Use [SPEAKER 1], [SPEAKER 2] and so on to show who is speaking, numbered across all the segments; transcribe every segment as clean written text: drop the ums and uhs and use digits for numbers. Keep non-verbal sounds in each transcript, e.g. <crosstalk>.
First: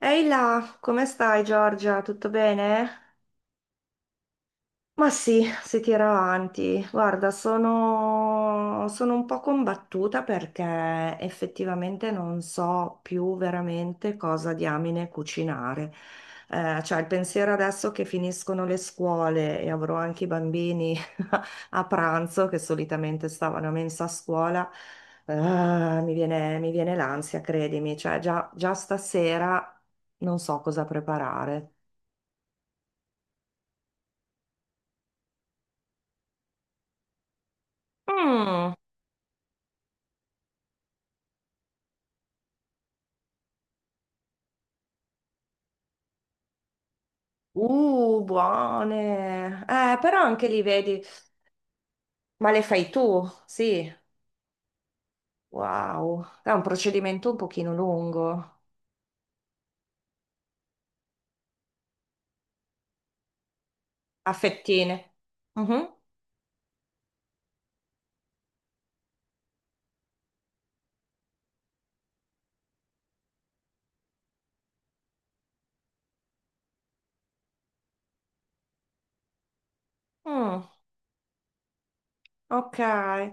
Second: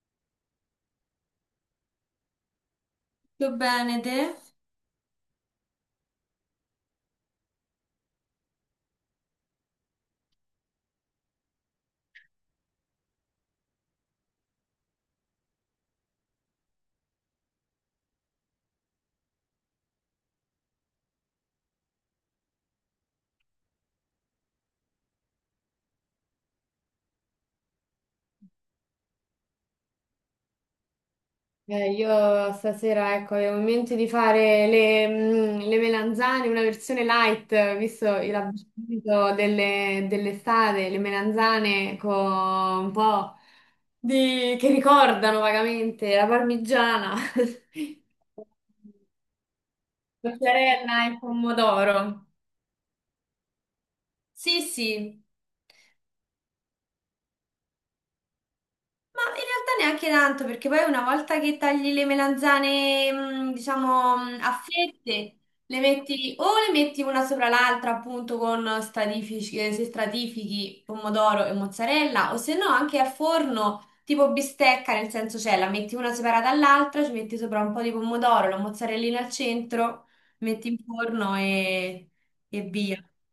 [SPEAKER 1] Ehi là, come stai Giorgia? Tutto bene?
[SPEAKER 2] Tutto bene, te?
[SPEAKER 1] Ma sì, si tira avanti. Guarda, sono un po' combattuta perché effettivamente non so più veramente cosa diamine cucinare. Cioè, il pensiero adesso che finiscono le scuole e avrò anche i bambini a pranzo, che solitamente stavano a mensa a scuola, mi viene l'ansia, credimi. Cioè, già stasera non so cosa preparare.
[SPEAKER 2] Io stasera, ecco, avevo in mente di fare le melanzane, una versione light, visto
[SPEAKER 1] Mm.
[SPEAKER 2] l'abbinamento delle, dell'estate, le melanzane con un po' di... che ricordano vagamente la parmigiana, <laughs>
[SPEAKER 1] Buone. Però anche lì
[SPEAKER 2] mozzarella
[SPEAKER 1] vedi,
[SPEAKER 2] e pomodoro.
[SPEAKER 1] ma le fai tu? Sì.
[SPEAKER 2] Sì, sì.
[SPEAKER 1] Wow. È un procedimento un pochino lungo.
[SPEAKER 2] Ma in realtà neanche tanto, perché poi una volta che tagli le melanzane, diciamo,
[SPEAKER 1] A
[SPEAKER 2] a
[SPEAKER 1] fettine.
[SPEAKER 2] fette, le
[SPEAKER 1] Mhm.
[SPEAKER 2] metti o le metti una sopra l'altra, appunto, con stratifici, se stratifichi pomodoro e mozzarella, o se no anche al forno, tipo bistecca, nel senso cioè la metti una separata dall'altra, ci metti sopra un po' di pomodoro, la mozzarellina al centro,
[SPEAKER 1] Mm.
[SPEAKER 2] metti in forno e
[SPEAKER 1] Ok,
[SPEAKER 2] via.
[SPEAKER 1] io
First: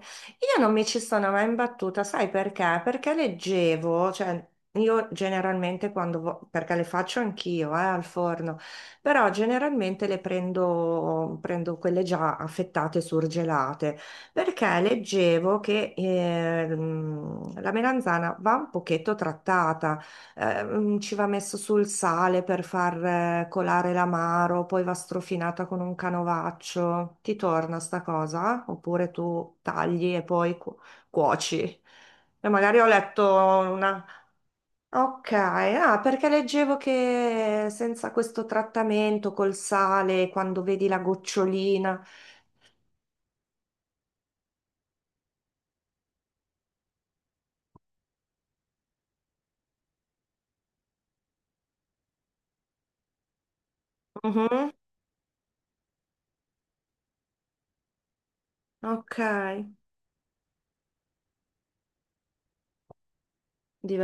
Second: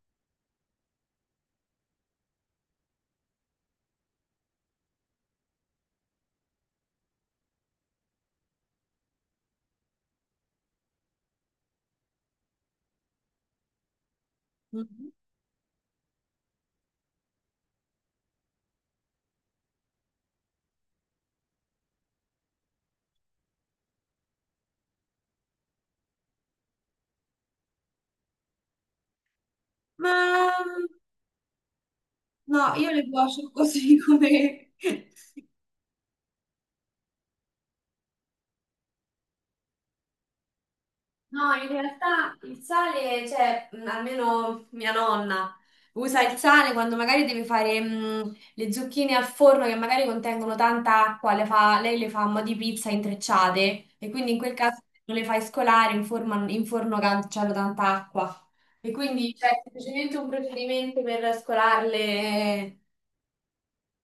[SPEAKER 1] non mi ci sono mai imbattuta, sai perché? Perché leggevo, cioè io generalmente perché le faccio anch'io, al forno, però generalmente prendo quelle già affettate, surgelate, perché
[SPEAKER 2] Mhm.
[SPEAKER 1] leggevo che la melanzana va un pochetto trattata. Ci va messo sul sale per far colare l'amaro, poi va strofinata con un canovaccio. Ti torna sta cosa? Oppure tu tagli
[SPEAKER 2] Ma
[SPEAKER 1] e poi
[SPEAKER 2] mm,
[SPEAKER 1] cuoci? E
[SPEAKER 2] no,
[SPEAKER 1] magari ho
[SPEAKER 2] io le
[SPEAKER 1] letto
[SPEAKER 2] cuocio così
[SPEAKER 1] una...
[SPEAKER 2] <laughs> come...
[SPEAKER 1] Ok, ah, perché leggevo che senza questo trattamento col sale, quando vedi la
[SPEAKER 2] No, in
[SPEAKER 1] gocciolina...
[SPEAKER 2] realtà il sale, cioè, almeno mia nonna usa il sale quando magari deve fare le zucchine al forno che magari contengono tanta acqua, le fa- lei le fa a mo' di pizza intrecciate e quindi in quel
[SPEAKER 1] Mhm.
[SPEAKER 2] caso non le fai scolare in, forma- in forno che c'hanno tanta acqua. E
[SPEAKER 1] Ok,
[SPEAKER 2] quindi c'è semplicemente un procedimento per scolarle,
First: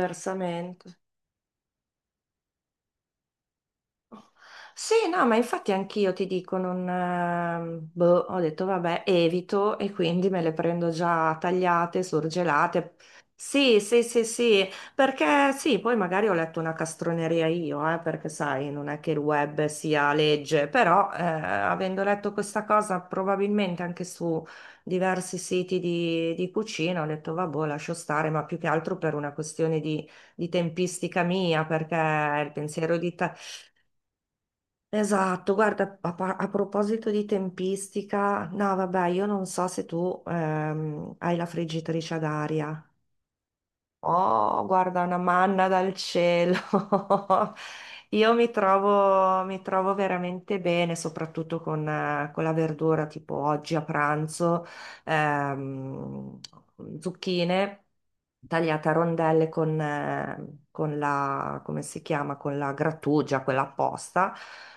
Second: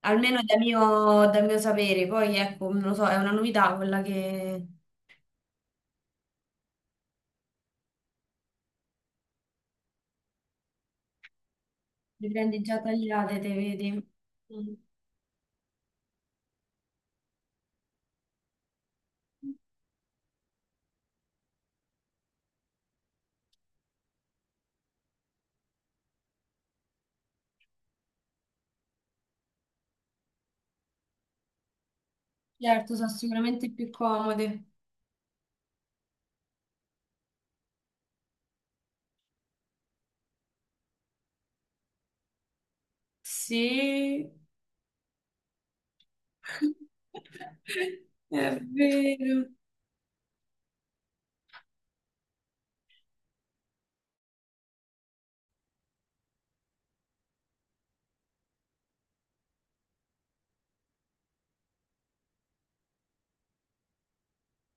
[SPEAKER 2] almeno da mio, dal mio sapere. Poi ecco, non lo so, è una novità quella che
[SPEAKER 1] Sì, no, ma infatti anch'io ti dico, non, boh, ho detto vabbè, evito e quindi me le prendo già tagliate,
[SPEAKER 2] le prendi già
[SPEAKER 1] surgelate.
[SPEAKER 2] tagliate, te
[SPEAKER 1] Sì,
[SPEAKER 2] vedi.
[SPEAKER 1] sì, sì, sì,
[SPEAKER 2] Mm.
[SPEAKER 1] perché sì, poi magari ho letto una castroneria io, perché sai, non è che il web sia legge, però avendo letto questa cosa probabilmente anche su diversi siti di cucina, ho detto vabbè, boh, lascio stare, ma più che altro per una questione di tempistica mia, perché il
[SPEAKER 2] Certo,
[SPEAKER 1] pensiero
[SPEAKER 2] sono
[SPEAKER 1] di... ta-
[SPEAKER 2] sicuramente più comode.
[SPEAKER 1] Esatto, guarda, a proposito di tempistica, no, vabbè, io non so se tu hai la friggitrice ad aria.
[SPEAKER 2] Sì,
[SPEAKER 1] Oh, guarda, una manna dal cielo. <laughs>
[SPEAKER 2] <laughs>
[SPEAKER 1] Io mi
[SPEAKER 2] è
[SPEAKER 1] trovo,
[SPEAKER 2] vero.
[SPEAKER 1] mi trovo veramente bene, soprattutto con la verdura, tipo oggi a pranzo, ehm, zucchine tagliata a rondelle con la, come si chiama, con la grattugia, quella apposta,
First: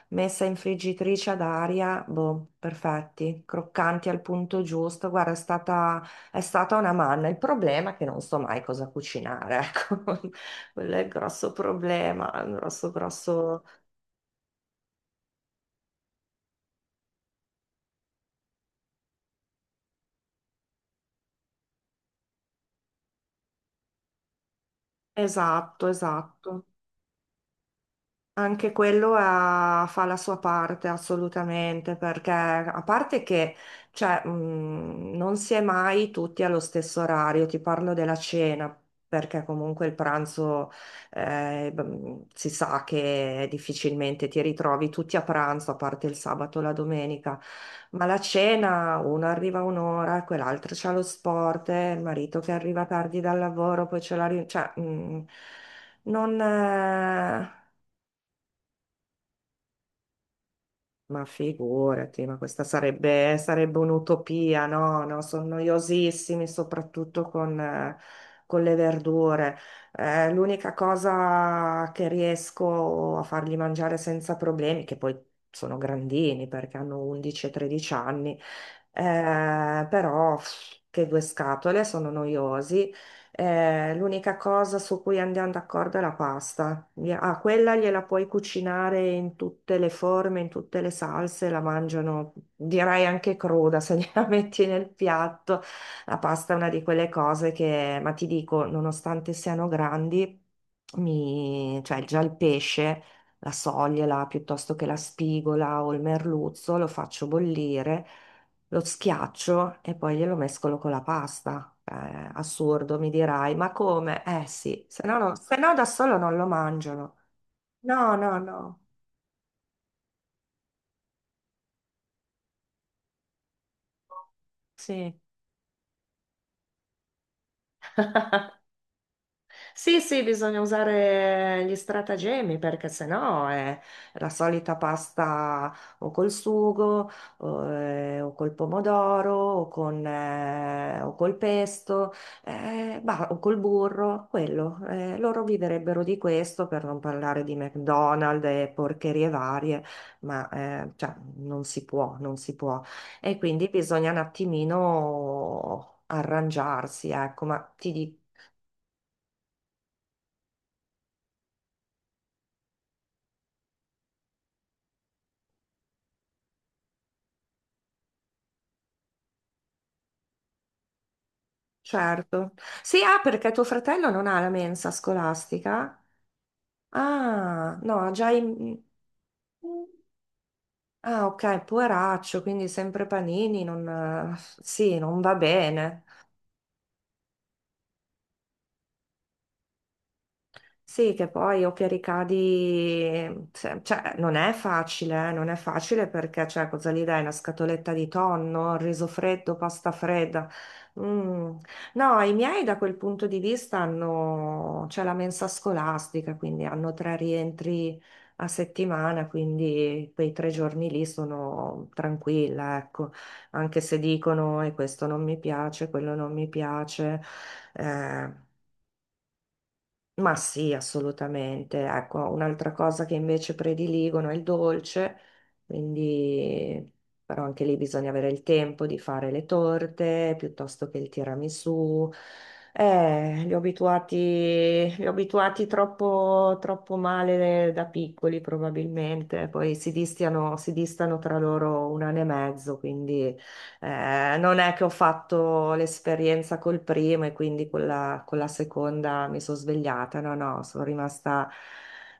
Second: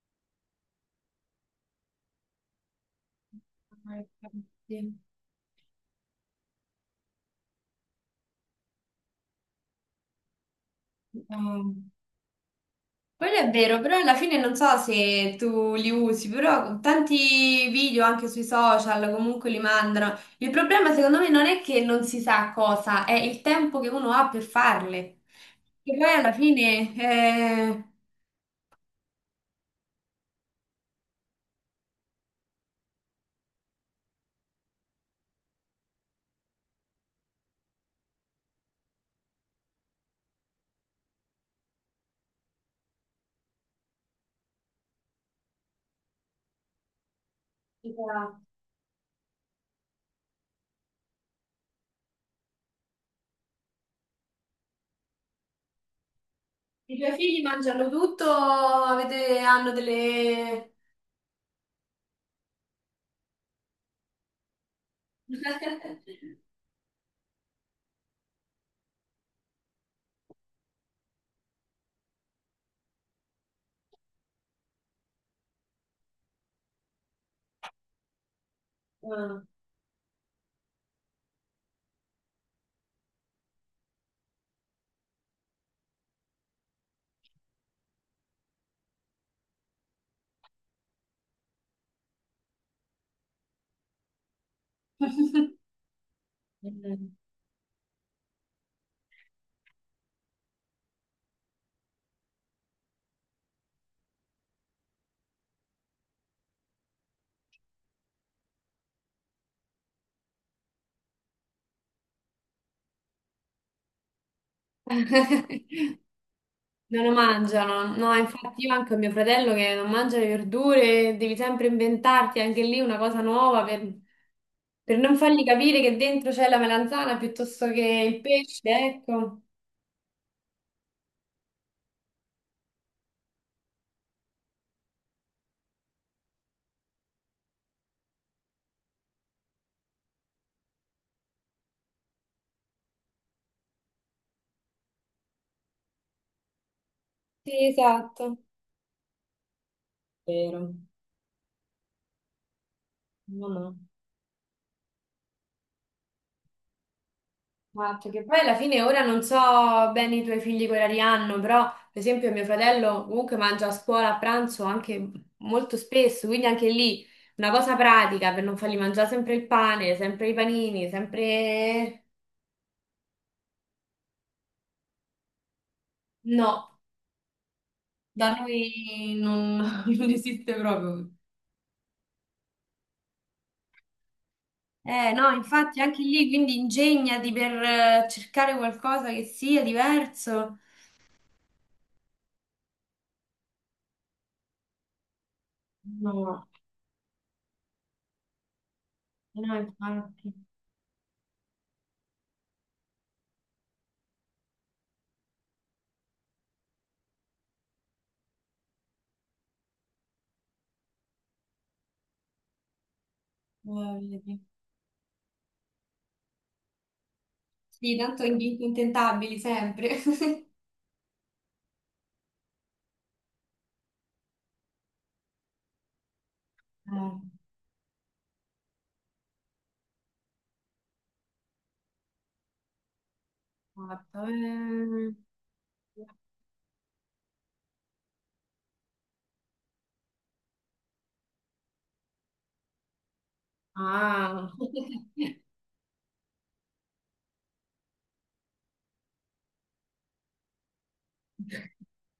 [SPEAKER 1] messa in friggitrice ad aria, boh, perfetti, croccanti al punto
[SPEAKER 2] Sì.
[SPEAKER 1] giusto. Guarda, è stata una manna. Il problema è che non so mai cosa cucinare, ecco. <laughs> Quello è il grosso
[SPEAKER 2] Um,
[SPEAKER 1] problema, il
[SPEAKER 2] Quello è
[SPEAKER 1] grosso...
[SPEAKER 2] vero, però alla fine non so se tu li usi, però tanti video anche sui social comunque li mandano. Il problema secondo me non è che non si sa cosa, è il tempo che uno ha per farle.
[SPEAKER 1] Esatto,
[SPEAKER 2] E poi alla
[SPEAKER 1] esatto.
[SPEAKER 2] fine
[SPEAKER 1] Anche fa la sua parte assolutamente, perché a parte che cioè, non si è mai tutti allo stesso orario, ti parlo della cena, perché comunque il pranzo si sa che difficilmente ti ritrovi tutti a pranzo, a parte il sabato e la domenica, ma la cena uno arriva a un'ora, quell'altro c'ha lo sport, il marito che arriva tardi dal lavoro, poi c'è la riunione, cioè non...
[SPEAKER 2] i tuoi figli mangiano tutto, avete- hanno delle...
[SPEAKER 1] ma figurati, ma sarebbe un'utopia, no? No, sono noiosissimi, soprattutto con le verdure. L'unica cosa che riesco a fargli mangiare senza problemi, che poi sono grandini perché hanno 11 e 13 anni,
[SPEAKER 2] Ah.
[SPEAKER 1] però pff, che due scatole, sono noiosi l'unica cosa su cui andiamo d'accordo è la pasta. Ah, quella gliela puoi cucinare in tutte le forme, in tutte le salse, la mangiano, direi anche cruda se gliela <laughs> metti nel piatto.
[SPEAKER 2] <laughs>
[SPEAKER 1] La pasta è una di quelle
[SPEAKER 2] Mm.
[SPEAKER 1] cose che, ma ti dico, nonostante siano grandi, mi, cioè già il pesce, la soglia piuttosto che la spigola o il merluzzo, lo faccio bollire lo schiaccio e poi glielo mescolo con la pasta. Assurdo, mi dirai, ma come? Eh sì, se no da solo non lo
[SPEAKER 2] Non lo
[SPEAKER 1] mangiano.
[SPEAKER 2] mangiano, no,
[SPEAKER 1] No, no,
[SPEAKER 2] infatti io
[SPEAKER 1] no.
[SPEAKER 2] anche ho mio fratello che non mangia le verdure, devi sempre inventarti anche lì una cosa nuova per
[SPEAKER 1] Sì.
[SPEAKER 2] non fargli capire che dentro c'è la melanzana piuttosto che il pesce, ecco.
[SPEAKER 1] Sì, sì, bisogna usare gli stratagemmi perché sennò è la solita pasta o col sugo o col pomodoro o col pesto bah, o col burro, quello. Loro viverebbero di questo per non parlare di
[SPEAKER 2] Sì, esatto.
[SPEAKER 1] McDonald's e porcherie varie, ma
[SPEAKER 2] Vero.
[SPEAKER 1] cioè, non si può. E
[SPEAKER 2] No,
[SPEAKER 1] quindi
[SPEAKER 2] no.
[SPEAKER 1] bisogna un attimino arrangiarsi, ecco, ma ti
[SPEAKER 2] Esatto,
[SPEAKER 1] dico
[SPEAKER 2] che poi alla fine ora non so bene i tuoi figli che orari hanno, però per esempio mio fratello comunque mangia a scuola a pranzo anche molto spesso, quindi anche lì una cosa pratica per non fargli mangiare sempre il pane, sempre i panini, sempre...
[SPEAKER 1] certo. Sì, ah, perché tuo fratello non ha la mensa scolastica?
[SPEAKER 2] No,
[SPEAKER 1] Ah, no, ha già...
[SPEAKER 2] da
[SPEAKER 1] i-
[SPEAKER 2] noi non, <laughs> non esiste proprio.
[SPEAKER 1] Ah, ok, poveraccio, quindi sempre panini, non... Sì,
[SPEAKER 2] Eh
[SPEAKER 1] non
[SPEAKER 2] no,
[SPEAKER 1] va
[SPEAKER 2] infatti anche
[SPEAKER 1] bene.
[SPEAKER 2] lì quindi ingegnati per cercare qualcosa che sia diverso.
[SPEAKER 1] Sì, che poi o che ricadi, cioè non è facile, non è facile perché
[SPEAKER 2] No,
[SPEAKER 1] cioè, cosa gli dai? Una scatoletta di tonno, riso freddo,
[SPEAKER 2] no,
[SPEAKER 1] pasta
[SPEAKER 2] infatti.
[SPEAKER 1] fredda. Mm. No, i miei da quel punto di vista hanno, c'è la mensa scolastica, quindi hanno tre rientri a settimana, quindi quei tre giorni lì sono tranquilla, ecco, anche se
[SPEAKER 2] Eh,
[SPEAKER 1] dicono e questo non mi piace, quello non mi piace.
[SPEAKER 2] Sì, tanto
[SPEAKER 1] Eh,
[SPEAKER 2] in- intentabili sempre. <laughs>
[SPEAKER 1] ma sì, assolutamente. Ecco, un'altra cosa che invece prediligono è il dolce, quindi
[SPEAKER 2] Eh,
[SPEAKER 1] però anche lì bisogna avere il tempo di fare le torte piuttosto che il tiramisù. Eh, li ho abituati,
[SPEAKER 2] guarda,
[SPEAKER 1] li ho
[SPEAKER 2] eh.
[SPEAKER 1] abituati troppo, troppo male da piccoli probabilmente, poi si distano tra loro un anno e mezzo, quindi
[SPEAKER 2] Ah,
[SPEAKER 1] non è che ho
[SPEAKER 2] <laughs>
[SPEAKER 1] fatto l'esperienza col primo e quindi con la seconda mi sono svegliata, no, no, sono rimasta,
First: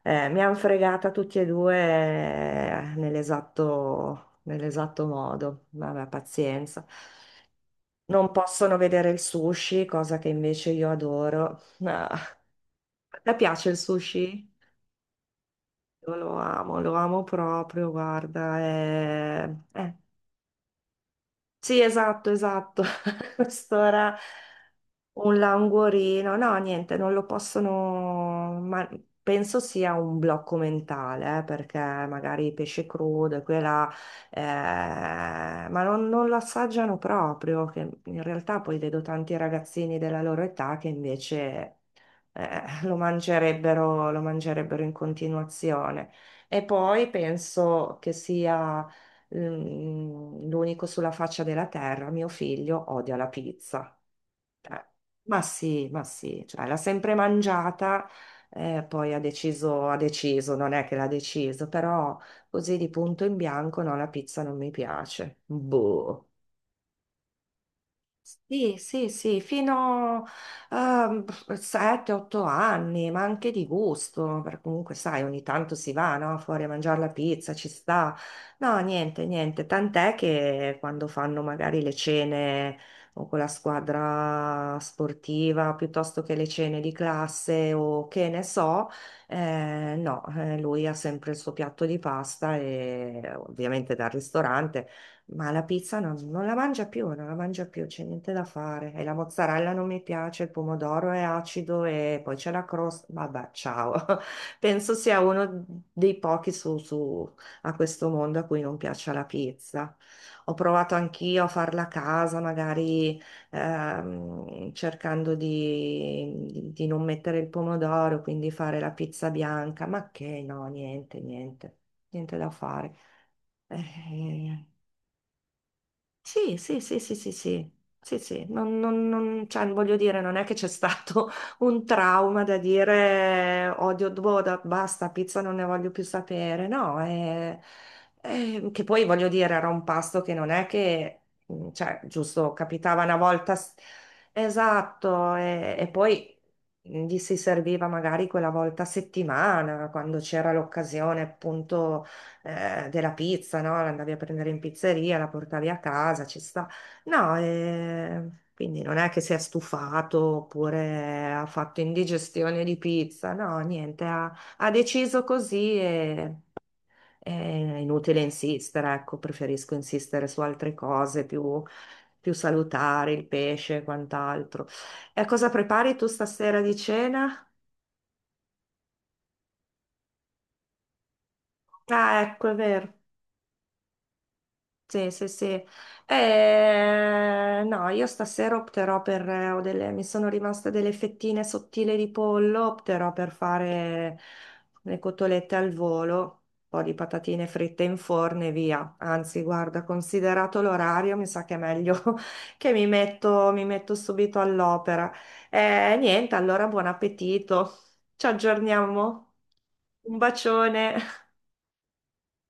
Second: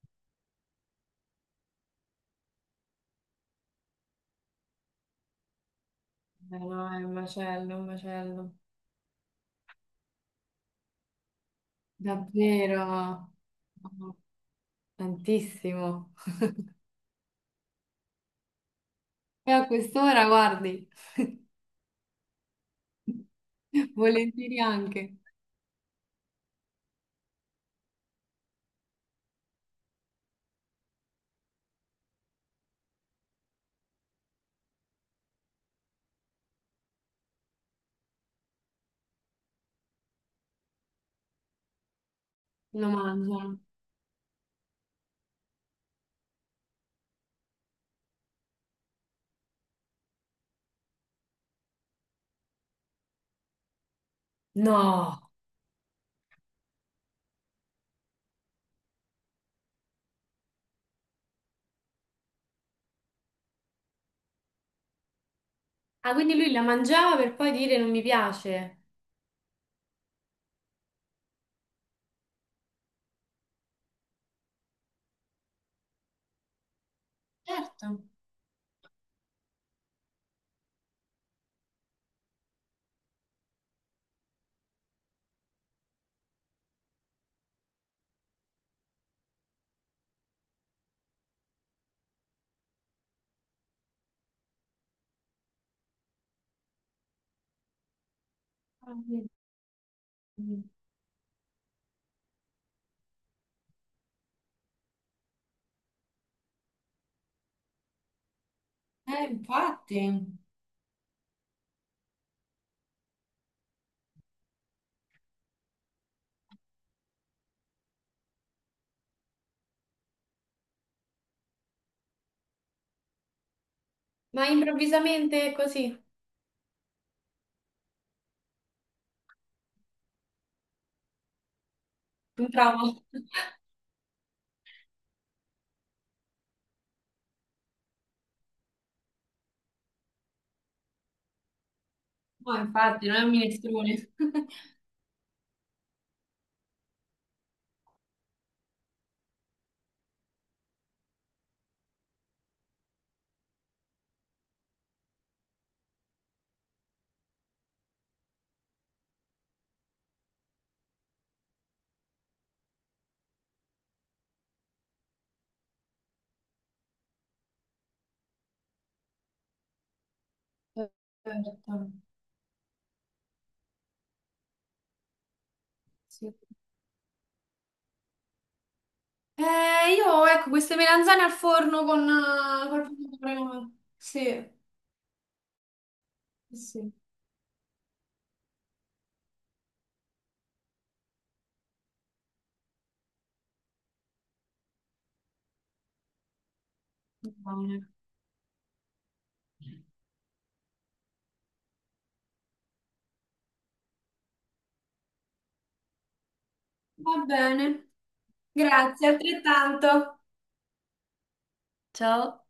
[SPEAKER 1] mi hanno fregata tutti e due nell'esatto modo, vabbè, pazienza.
[SPEAKER 2] no, è un macello, un
[SPEAKER 1] Non
[SPEAKER 2] macello.
[SPEAKER 1] possono vedere il sushi, cosa che invece io adoro. <laughs> Ah,
[SPEAKER 2] Davvero,
[SPEAKER 1] a te piace il
[SPEAKER 2] no,
[SPEAKER 1] sushi?
[SPEAKER 2] tantissimo.
[SPEAKER 1] Io lo amo proprio, guarda.
[SPEAKER 2] E a quest'ora, guardi,
[SPEAKER 1] Sì, esatto, esatto. <laughs> A
[SPEAKER 2] <laughs>
[SPEAKER 1] quest'ora.
[SPEAKER 2] volentieri anche
[SPEAKER 1] Un languorino, no, niente, non lo possono, ma penso sia un blocco mentale, perché magari pesce crudo e quella, ma non, non lo assaggiano proprio, che in realtà poi vedo tanti ragazzini della loro età che invece
[SPEAKER 2] lo mangiano.
[SPEAKER 1] lo mangerebbero in continuazione. E poi penso che sia l'unico sulla faccia della terra, mio figlio odia la pizza. Eh,
[SPEAKER 2] No.
[SPEAKER 1] Ma sì, ma sì, cioè, l'ha sempre mangiata, poi ha deciso, non è che l'ha deciso, però così di punto in bianco no, la pizza non mi piace.
[SPEAKER 2] Ah,
[SPEAKER 1] Boh.
[SPEAKER 2] quindi lui la mangiava per poi dire non mi
[SPEAKER 1] Sì,
[SPEAKER 2] piace.
[SPEAKER 1] sì, sì, fino a 7-8 anni, ma anche di gusto, perché comunque sai, ogni tanto si va, no? Fuori a mangiare la pizza, ci
[SPEAKER 2] Certo.
[SPEAKER 1] sta. No, niente, niente, tant'è che quando fanno magari le cene o con la squadra sportiva, piuttosto che le cene di classe o che ne so, no, lui ha sempre il suo piatto di pasta e ovviamente dal ristorante. Ma la pizza non, non la mangia più, non la mangia più, c'è niente da fare.
[SPEAKER 2] Ah,
[SPEAKER 1] E la
[SPEAKER 2] vedi.
[SPEAKER 1] mozzarella non mi piace, il pomodoro è acido e poi c'è la crosta. Vabbè, ciao. <laughs> Penso sia uno dei pochi a questo mondo a cui non piaccia la pizza.
[SPEAKER 2] Infatti.
[SPEAKER 1] Ho provato anch'io a farla a casa, magari cercando di non mettere il pomodoro, quindi fare la pizza bianca, ma che no, niente, niente, niente da fare.
[SPEAKER 2] Ma
[SPEAKER 1] Eh,
[SPEAKER 2] improvvisamente così.
[SPEAKER 1] sì, sì, sì, sì, sì, sì, sì, sì. Cioè, voglio dire, non è che c'è stato <laughs> un trauma
[SPEAKER 2] Un
[SPEAKER 1] da
[SPEAKER 2] trauma.
[SPEAKER 1] dire odio Doda, basta, pizza non ne voglio più sapere, no, che poi voglio dire, era un pasto che non è che, mm, cioè, giusto,
[SPEAKER 2] No,
[SPEAKER 1] capitava
[SPEAKER 2] infatti, non
[SPEAKER 1] una
[SPEAKER 2] è un
[SPEAKER 1] volta, s-
[SPEAKER 2] minestrone. <laughs>
[SPEAKER 1] esatto, e poi mhmm, gli si serviva magari quella volta a settimana, quando c'era l'occasione, appunto della pizza, no? L'andavi a prendere in pizzeria, la portavi a casa, ci sta. No, quindi non è che si è stufato oppure ha fatto indigestione di pizza, no, niente, ha, ha deciso così e... È inutile insistere, ecco, preferisco insistere su altre cose
[SPEAKER 2] Eh,
[SPEAKER 1] più, più salutari, il pesce e quant'altro. E cosa prepari tu
[SPEAKER 2] sì.
[SPEAKER 1] stasera di cena?
[SPEAKER 2] Io, ecco, queste melanzane al forno con
[SPEAKER 1] Ah, ecco, è vero.
[SPEAKER 2] col pomodoro. Sì,
[SPEAKER 1] Sì, sì, sì.
[SPEAKER 2] sì.
[SPEAKER 1] No, io stasera opterò per, ho delle, mi sono rimaste delle fettine sottili di pollo, opterò per fare le cotolette al volo, un po' di patatine
[SPEAKER 2] Va
[SPEAKER 1] fritte
[SPEAKER 2] bene.
[SPEAKER 1] in forno e via. Anzi, guarda, considerato l'orario, mi sa che è meglio <laughs> che mi metto subito all'opera. Niente, allora buon
[SPEAKER 2] Va
[SPEAKER 1] appetito.
[SPEAKER 2] bene.
[SPEAKER 1] Ci
[SPEAKER 2] Grazie,
[SPEAKER 1] aggiorniamo. Un
[SPEAKER 2] altrettanto.
[SPEAKER 1] bacione.
[SPEAKER 2] Ciao.